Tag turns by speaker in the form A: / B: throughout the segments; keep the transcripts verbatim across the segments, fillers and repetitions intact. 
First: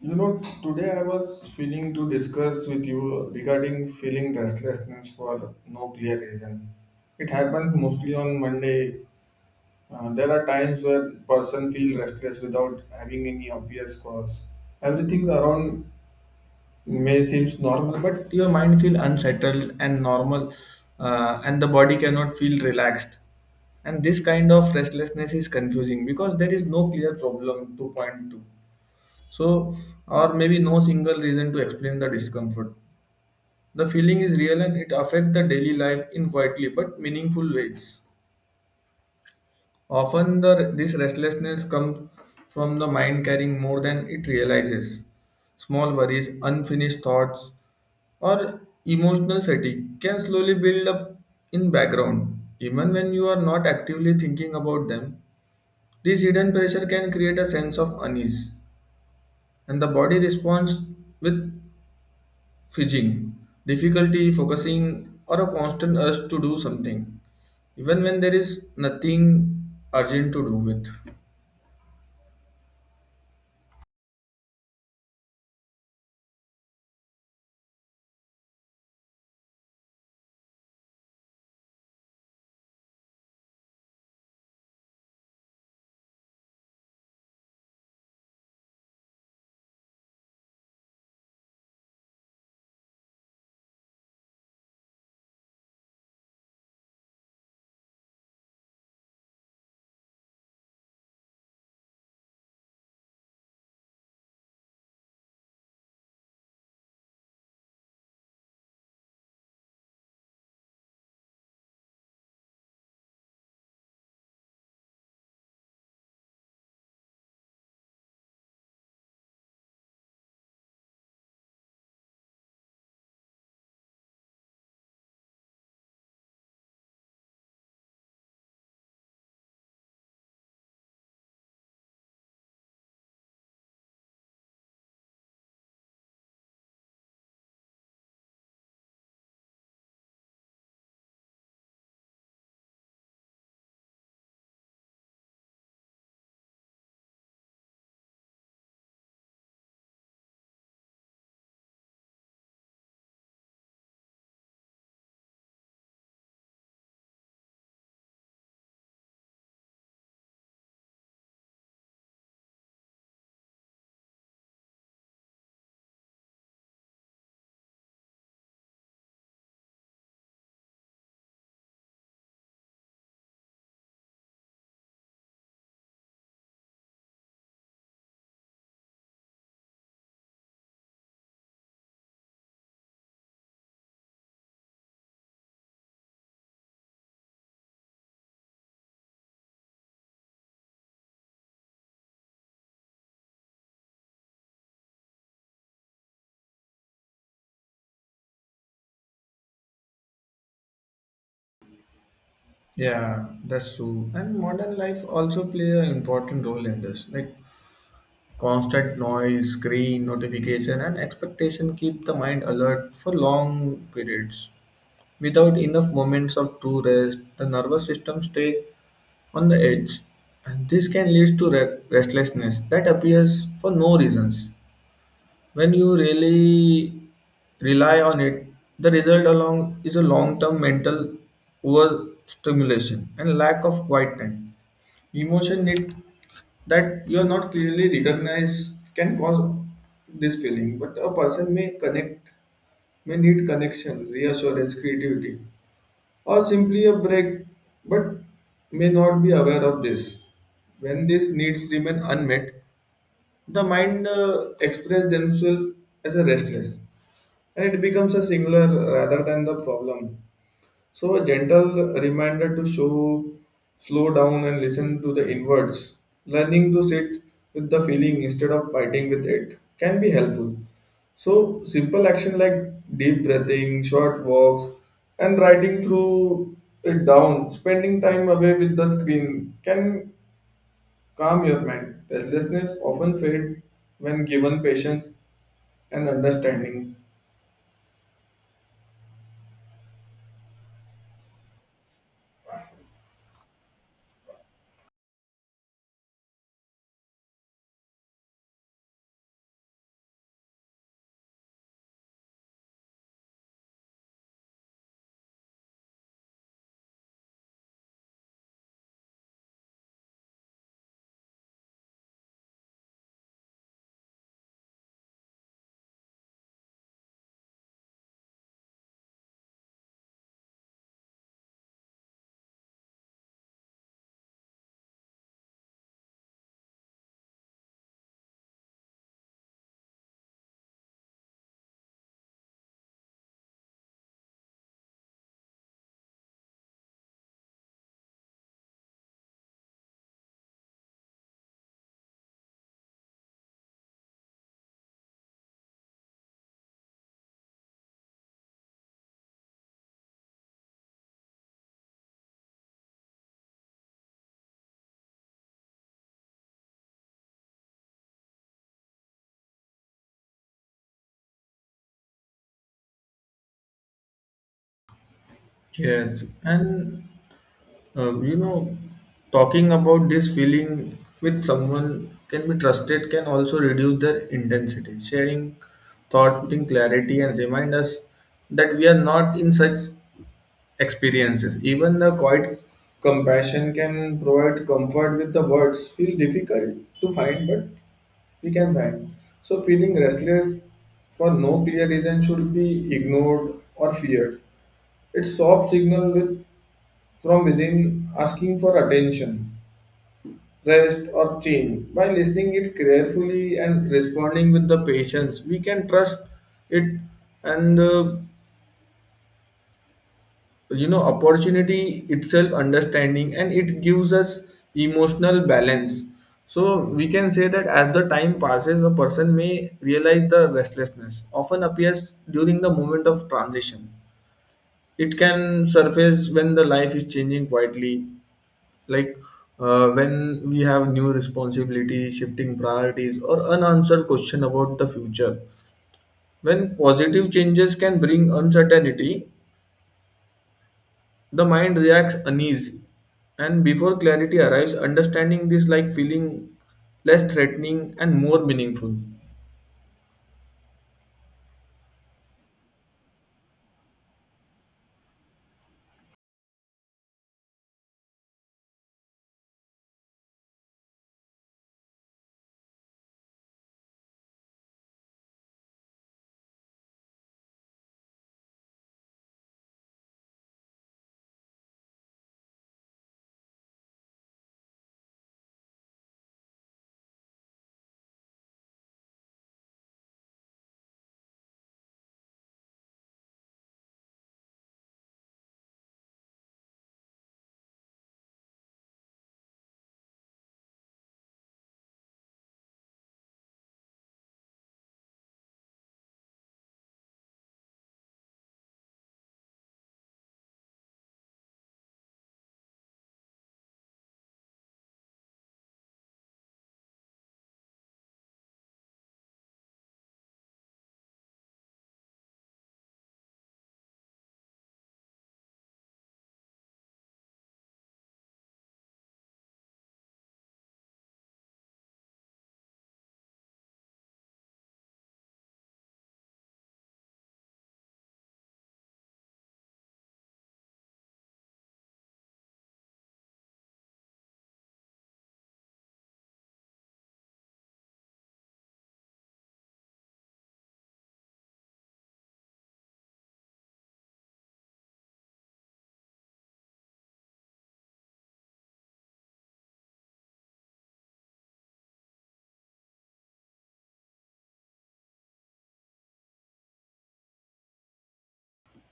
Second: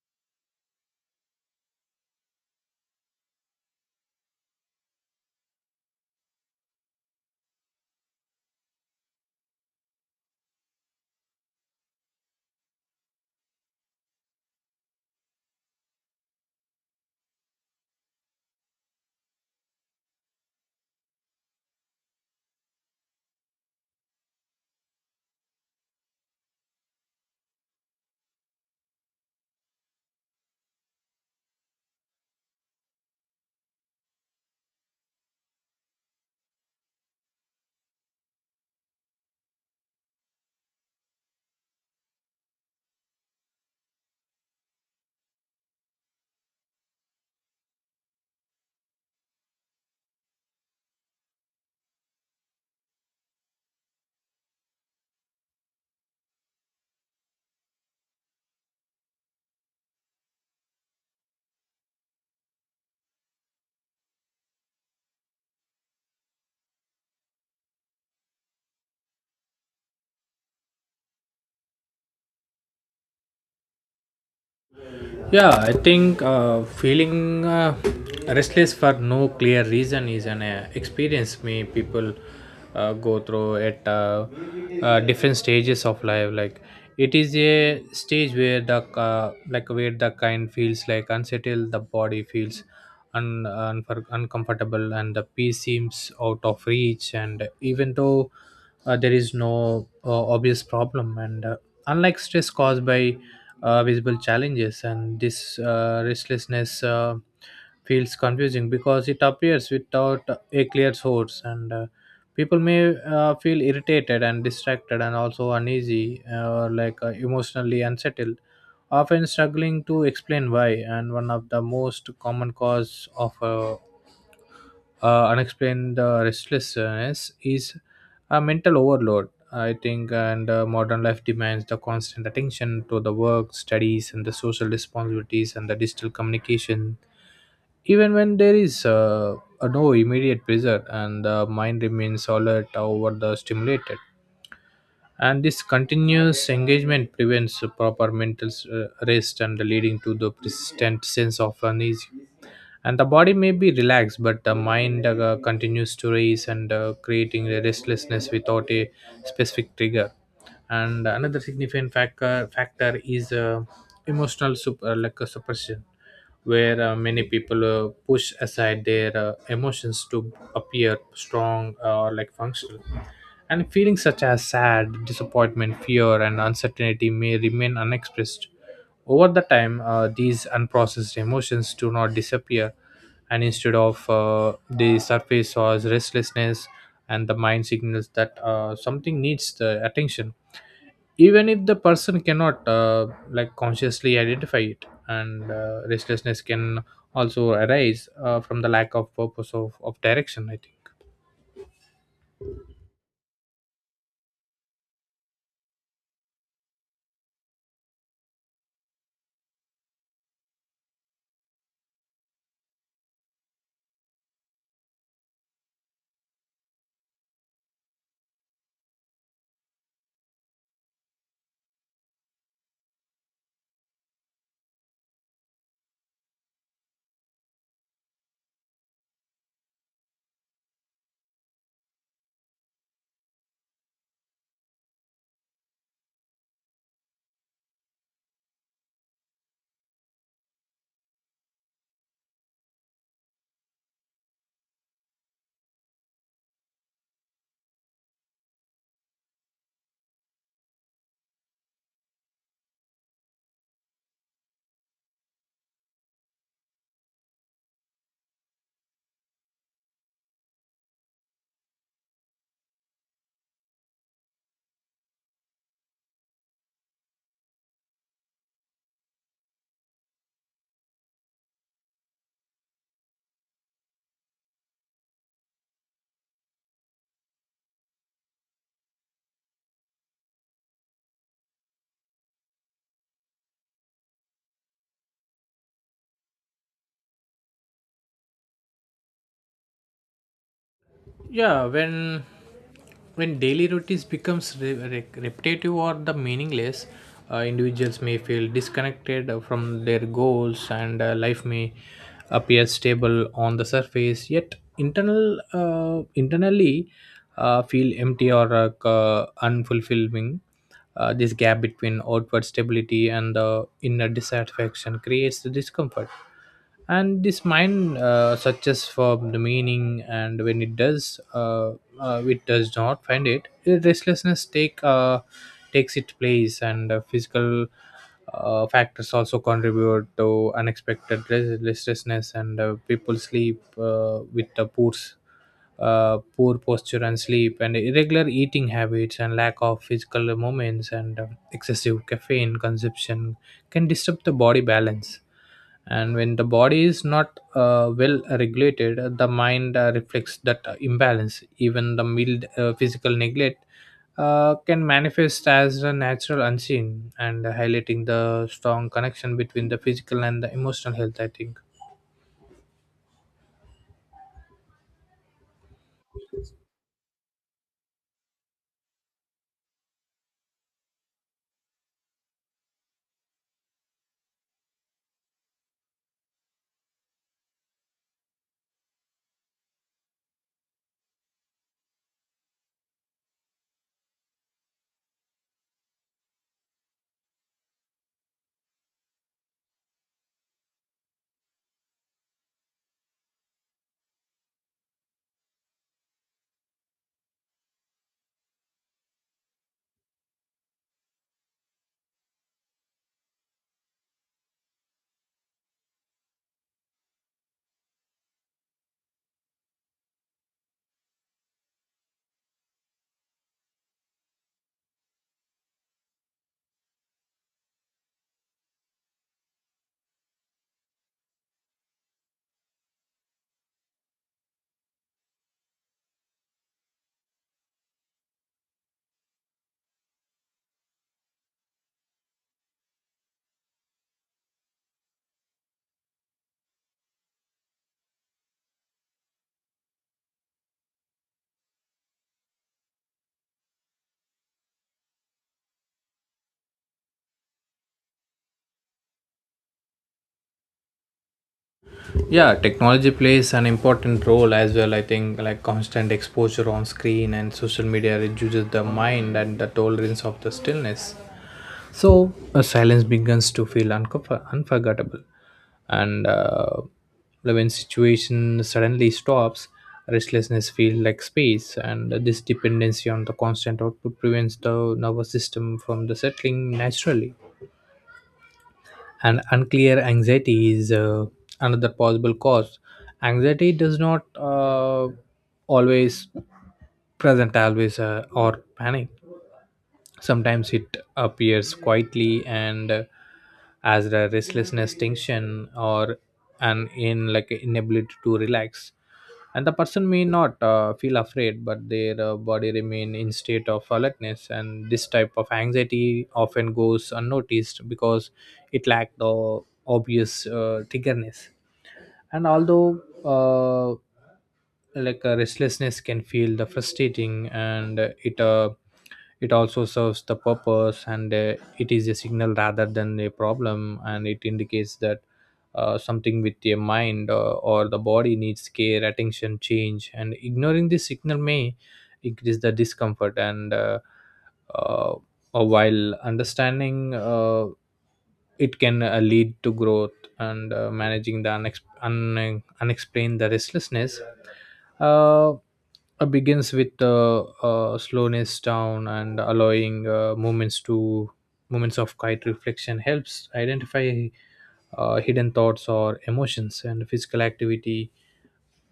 A: You know, today I was feeling to discuss with you regarding feeling restlessness for no clear reason. It happens mostly on Monday. Uh, there are times where person feel restless without having any obvious cause. Everything around may seems normal, but your mind feel unsettled and normal, uh, and the body cannot feel relaxed. And this kind of restlessness is confusing because there is no clear problem to point to so, or maybe no single reason to explain the discomfort. The feeling is real and it affects the daily life in quietly but meaningful ways. Often, the, this restlessness comes from the mind carrying more than it realizes. Small worries, unfinished thoughts, or emotional fatigue can slowly build up in background. Even when you are not actively thinking about them, this hidden pressure can create a sense of unease, and the body responds with fidgeting, difficulty focusing, or a constant urge to do something, even when there is nothing urgent to do with.
B: Yeah, I think uh, feeling uh, restless for no clear reason is an uh, experience me people uh, go through at uh, uh, different stages of life. Like it is a stage where the uh, like where the kind feels like unsettled, the body feels un- unfor uncomfortable, and the peace seems out of reach. And even though uh, there is no uh, obvious problem and uh, unlike stress caused by uh, visible challenges and this uh, restlessness uh, feels confusing because it appears without a clear source, and uh, people may uh, feel irritated and distracted and also uneasy or like uh, emotionally unsettled, often struggling to explain why. And one of the most common cause of uh, uh, unexplained uh, restlessness is a mental overload, I think. And uh, modern life demands the constant attention to the work, studies, and the social responsibilities and the digital communication. Even when there is uh, uh, no immediate pressure, and the mind remains alert, over the stimulated, and this continuous engagement prevents proper mental uh, rest and leading to the persistent sense of unease. And the body may be relaxed, but the mind uh, continues to race and uh, creating a restlessness without a specific trigger. And another significant factor factor is uh, emotional sup- uh, like a suppression where uh, many people uh, push aside their uh, emotions to appear strong or like functional. And feelings such as sad, disappointment, fear, and uncertainty may remain unexpressed over the time. Uh, these unprocessed emotions do not disappear, and instead of uh, they surface as restlessness, and the mind signals that uh, something needs the attention, even if the person cannot uh, like consciously identify it. And uh, restlessness can also arise uh, from the lack of purpose of, of direction, I think.
A: Yeah, that's true. And modern life also play an important role in this. Like constant noise, screen, notification, and expectation keep the mind alert for long periods. Without enough moments of true rest, the nervous system stay on the edge, and this can lead to re- restlessness that appears for no reasons. When you really rely on it, the result along is a long-term mental overstimulation and lack of quiet time. Emotion need that you are not clearly recognized can cause this feeling, but a person may connect, may need connection, reassurance, creativity, or simply a break, but may not be aware of this. When these needs remain unmet, the mind uh, express themselves as a restless, and it becomes a singular rather than the problem. So a gentle reminder to show, slow down and listen to the inwards. Learning to sit with the feeling instead of fighting with it can be helpful. So simple action like deep breathing, short walks, and writing through it down, spending time away with the screen can calm your mind. Restlessness often fades when given patience and understanding.
B: Yeah, when when daily routines becomes re- re- repetitive or the meaningless, uh, individuals may feel disconnected uh, from their goals. And uh, life may appear stable on the surface, yet internal uh, internally uh, feel empty or uh, c- unfulfilling. Uh, this gap between outward stability and the inner dissatisfaction creates the discomfort, and this mind uh, searches for the meaning, and when it does uh, uh, it does not find it. Uh, restlessness take uh, takes its place. And uh, physical uh, factors also contribute to unexpected res- restlessness. And uh, people sleep uh, with the poor s- uh, poor posture and sleep, and irregular eating habits, and lack of physical movements, and uh, excessive caffeine consumption can disturb the body balance. And when the body is not uh, well regulated, the mind uh, reflects that uh, imbalance. Even the mild uh, physical neglect uh, can manifest as a natural unseen and highlighting the strong connection between the physical and the emotional health, I think.
A: Yes, and uh, you know, talking about this feeling with someone can be trusted can also reduce their intensity. Sharing thoughts, putting clarity, and remind us that we are not in such experiences. Even the quiet compassion can provide comfort with the words feel difficult to find, but we can find. So, feeling restless for no clear reason should be ignored or feared. It's soft signal with from within asking for attention, rest, or change. By listening it carefully and responding with the patience, we can trust it, and uh, you know opportunity itself understanding, and it gives us emotional balance. So we can say that as the time passes, a person may realize the restlessness often appears during the moment of transition. It can surface when the life is changing quietly, like uh, when we have new responsibility, shifting priorities, or unanswered question about the future, when positive changes can bring uncertainty. The mind reacts uneasy, and before clarity arrives, understanding this like feeling less threatening and more meaningful.
B: Yeah, technology plays an important role as well, I think. Like constant exposure on screen and social media reduces the mind and the tolerance of the stillness. So a silence begins to feel unco- unforgettable, and uh, when situation suddenly stops, restlessness feels like space, and this dependency on the constant output prevents the nervous system from the settling naturally. And unclear anxiety is uh, another possible cause. Anxiety does not uh, always present always uh, or panic. Sometimes it appears quietly and uh, as a restlessness, tension, or an in like inability to relax. And the person may not uh, feel afraid, but their uh, body remain in state of alertness. And this type of anxiety often goes unnoticed because it lack the obvious uh, triggerness. And although uh, like uh, restlessness can feel the frustrating, and uh, it uh, it also serves the purpose. And uh, it is a signal rather than a problem, and it indicates that uh, something with your mind uh, or the body needs care, attention, change. And ignoring this signal may increase the discomfort. And uh, uh, uh, while understanding uh, it can uh, lead to growth. And uh, managing the unex- un- unexplained the restlessness uh, uh, begins with uh, uh, slowness down and allowing uh, moments to moments of quiet reflection helps identify uh, hidden thoughts or emotions and physical activity,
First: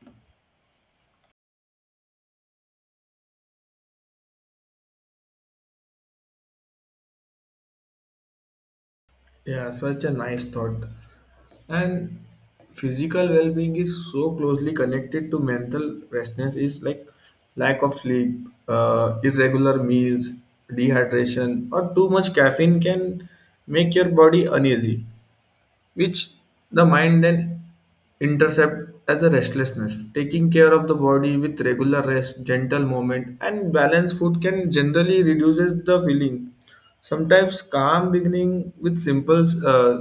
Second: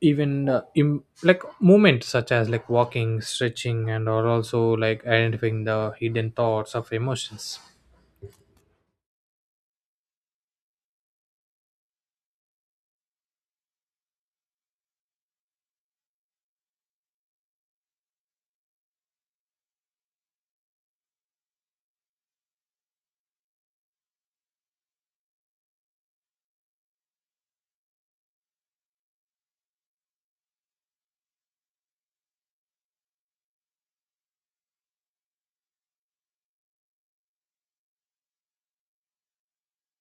B: even uh, im- like movement such as like walking, stretching, and or also like identifying the hidden thoughts of emotions.
A: Yeah, such a nice thought. And physical well-being is so closely connected to mental restlessness. Is like lack of sleep, uh, irregular meals, dehydration, or too much caffeine can make your body uneasy, which the mind then intercept as a restlessness. Taking care of the body with regular rest, gentle movement, and balanced food can generally reduces the feeling. Sometimes calm beginning with simple uh,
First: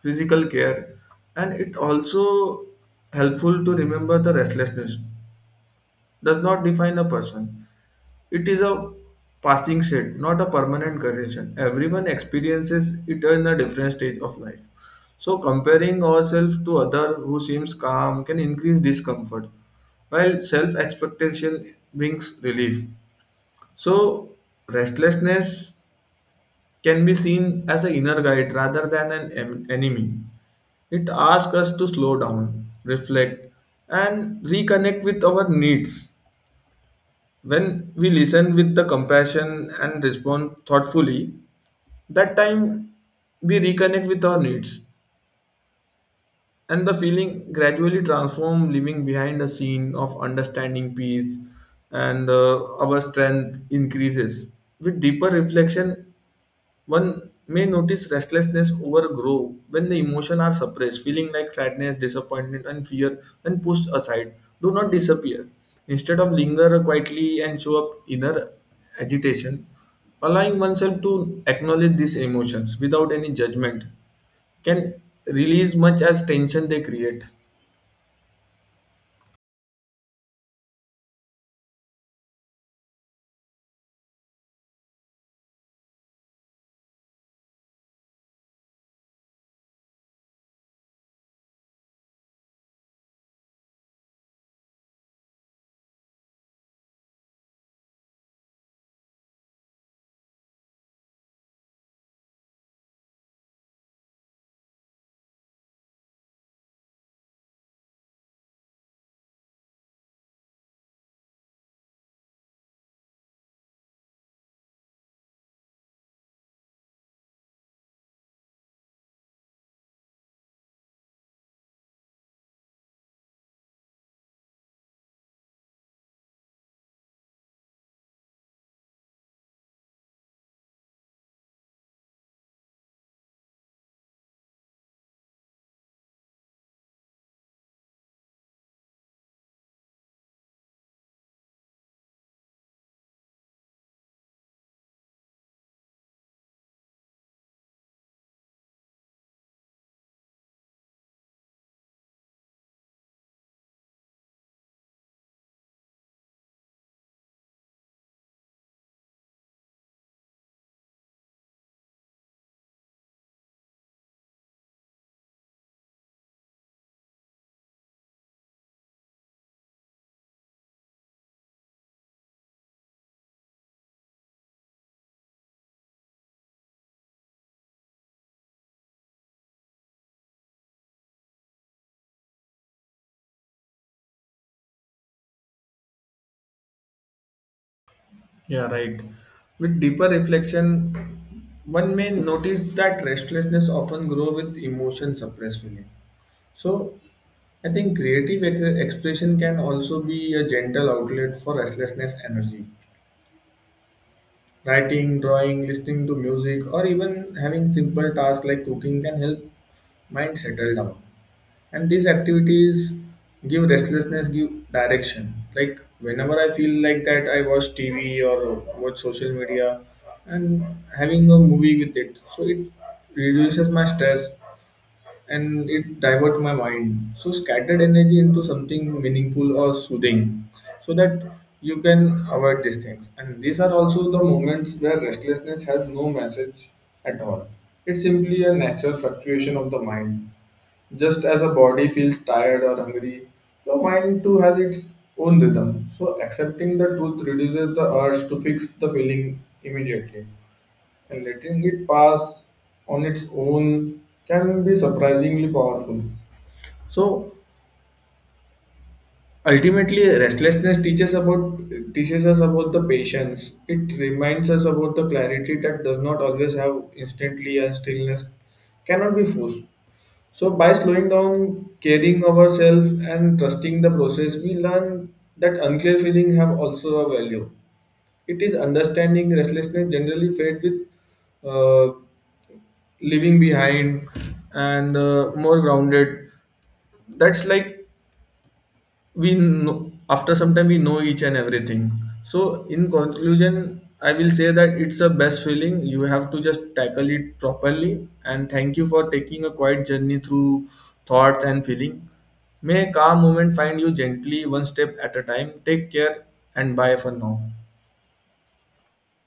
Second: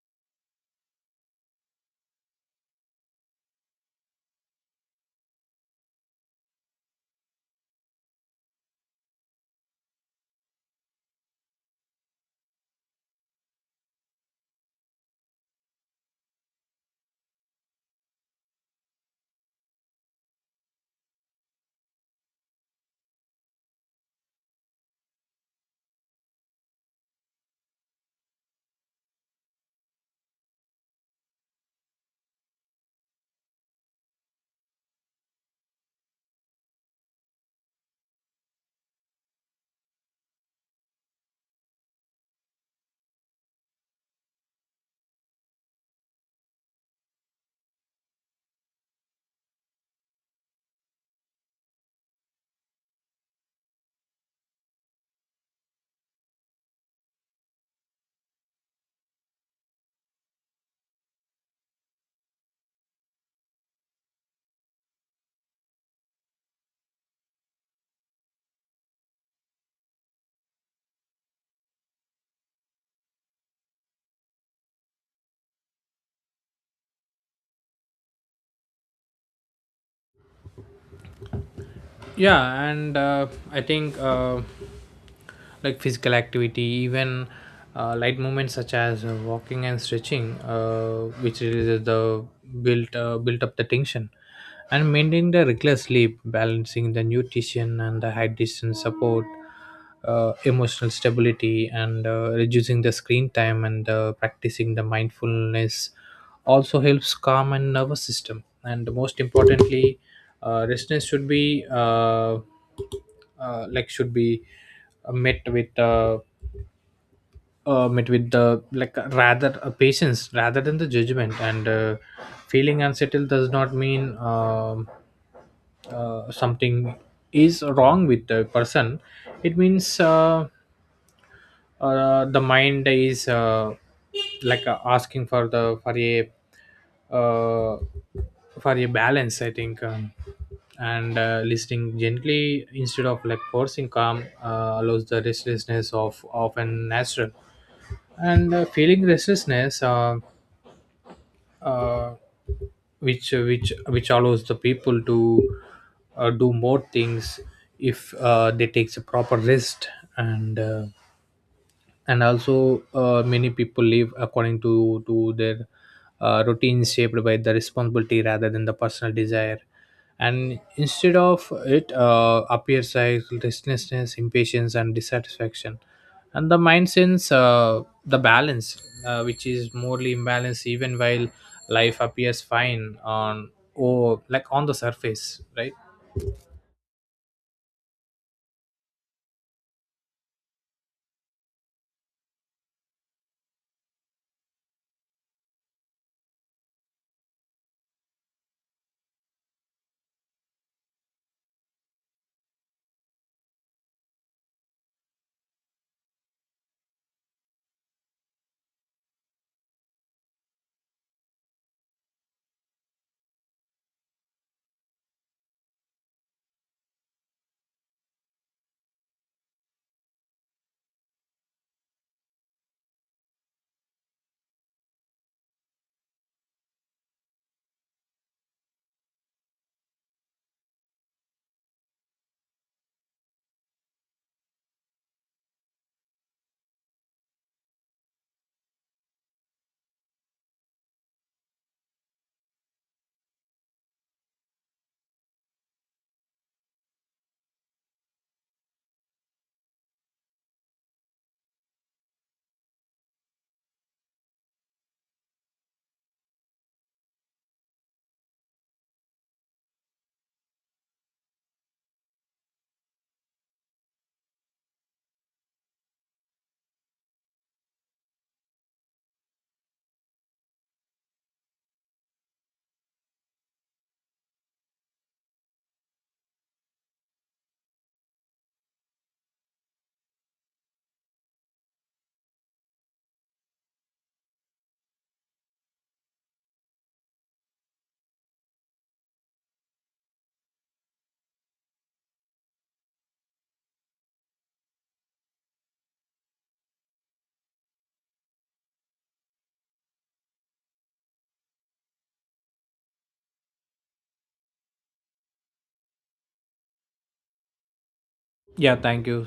A: physical care, and it also helpful to remember the restlessness does not define a person. It is a passing state, not a permanent condition. Everyone experiences it in a different stage of life. So comparing ourselves to other who seems calm can increase discomfort, while self-expectation brings relief. So restlessness can be seen as an inner guide rather than an em- enemy. It asks us to slow down, reflect, and reconnect with our needs. When we listen with the compassion and respond thoughtfully, that time we reconnect with our needs, and the feeling gradually transform living behind a scene of understanding peace. And uh, our strength increases with deeper reflection. One may notice restlessness overgrow when the emotions are suppressed, feeling like sadness, disappointment, and fear when pushed aside do not disappear. Instead of linger quietly and show up inner agitation, allowing oneself to acknowledge these emotions without any judgment can release much as tension they create.
B: Yeah, and uh, I think uh, like physical activity, even uh, light movements such as uh, walking and stretching, uh, which releases the built uh, built up the tension. And maintaining the regular sleep, balancing the nutrition and the hydration support uh, emotional stability, and uh, reducing the screen time, and uh, practicing the mindfulness also helps calm and nervous system. And most importantly, uh, resistance should be uh, uh, like should be uh, met with uh, uh, met with the like uh, rather uh, patience rather than the judgment. And uh, feeling unsettled does not mean um uh, something is wrong with the person. It means uh, uh, the mind is uh, like uh, asking for the for a uh, for a balance, I think. Um, and uh, listening gently instead of like forcing calm uh, allows the restlessness of often natural. And uh, feeling restlessness uh, uh, which which which allows the people to uh, do more things if uh, they take a proper rest. And uh, and also uh, many people live according to to their uh, routines shaped by the responsibility rather than the personal desire. And instead of it uh, appears like restlessness, impatience, and dissatisfaction. And the mind sense uh, the balance, uh, which is morely imbalanced, even while life appears fine on or like on the surface, right?
A: Yeah, right. With deeper reflection, one may notice that restlessness often grow with emotion suppressed feeling. So, I think creative ex- expression can also be a gentle outlet for restlessness energy. Writing, drawing, listening to music, or even having simple tasks like cooking can help mind settle down. And these activities give restlessness, give direction. Like whenever I feel like that, I watch T V or watch social media and having a movie with it. So it reduces my stress, and it divert my mind so scattered energy into something meaningful or soothing, so that you can avoid these things. And these are also the moments where restlessness has no message at all. It's simply a natural fluctuation of the mind. Just as a body feels tired or hungry, the mind too has its own rhythm. So accepting the truth reduces the urge to fix the feeling immediately, and letting it pass on its own can be surprisingly powerful. So ultimately, restlessness teaches about teaches us about the patience. It reminds us about the clarity that does not always have instantly, and stillness cannot be forced. So by slowing down, caring ourselves, and trusting the process, we learn that unclear feelings have also a value. It is understanding restlessness generally fades with, uh, leaving behind, and uh, more grounded. That's like we know, after some time we know each and everything. So in conclusion, I will say that it's a best feeling, you have to just tackle it properly. And thank you for taking a quiet journey through thoughts and feeling. May a calm moment find you gently, one step at a time. Take care, and bye for now.
B: Yeah, thank you.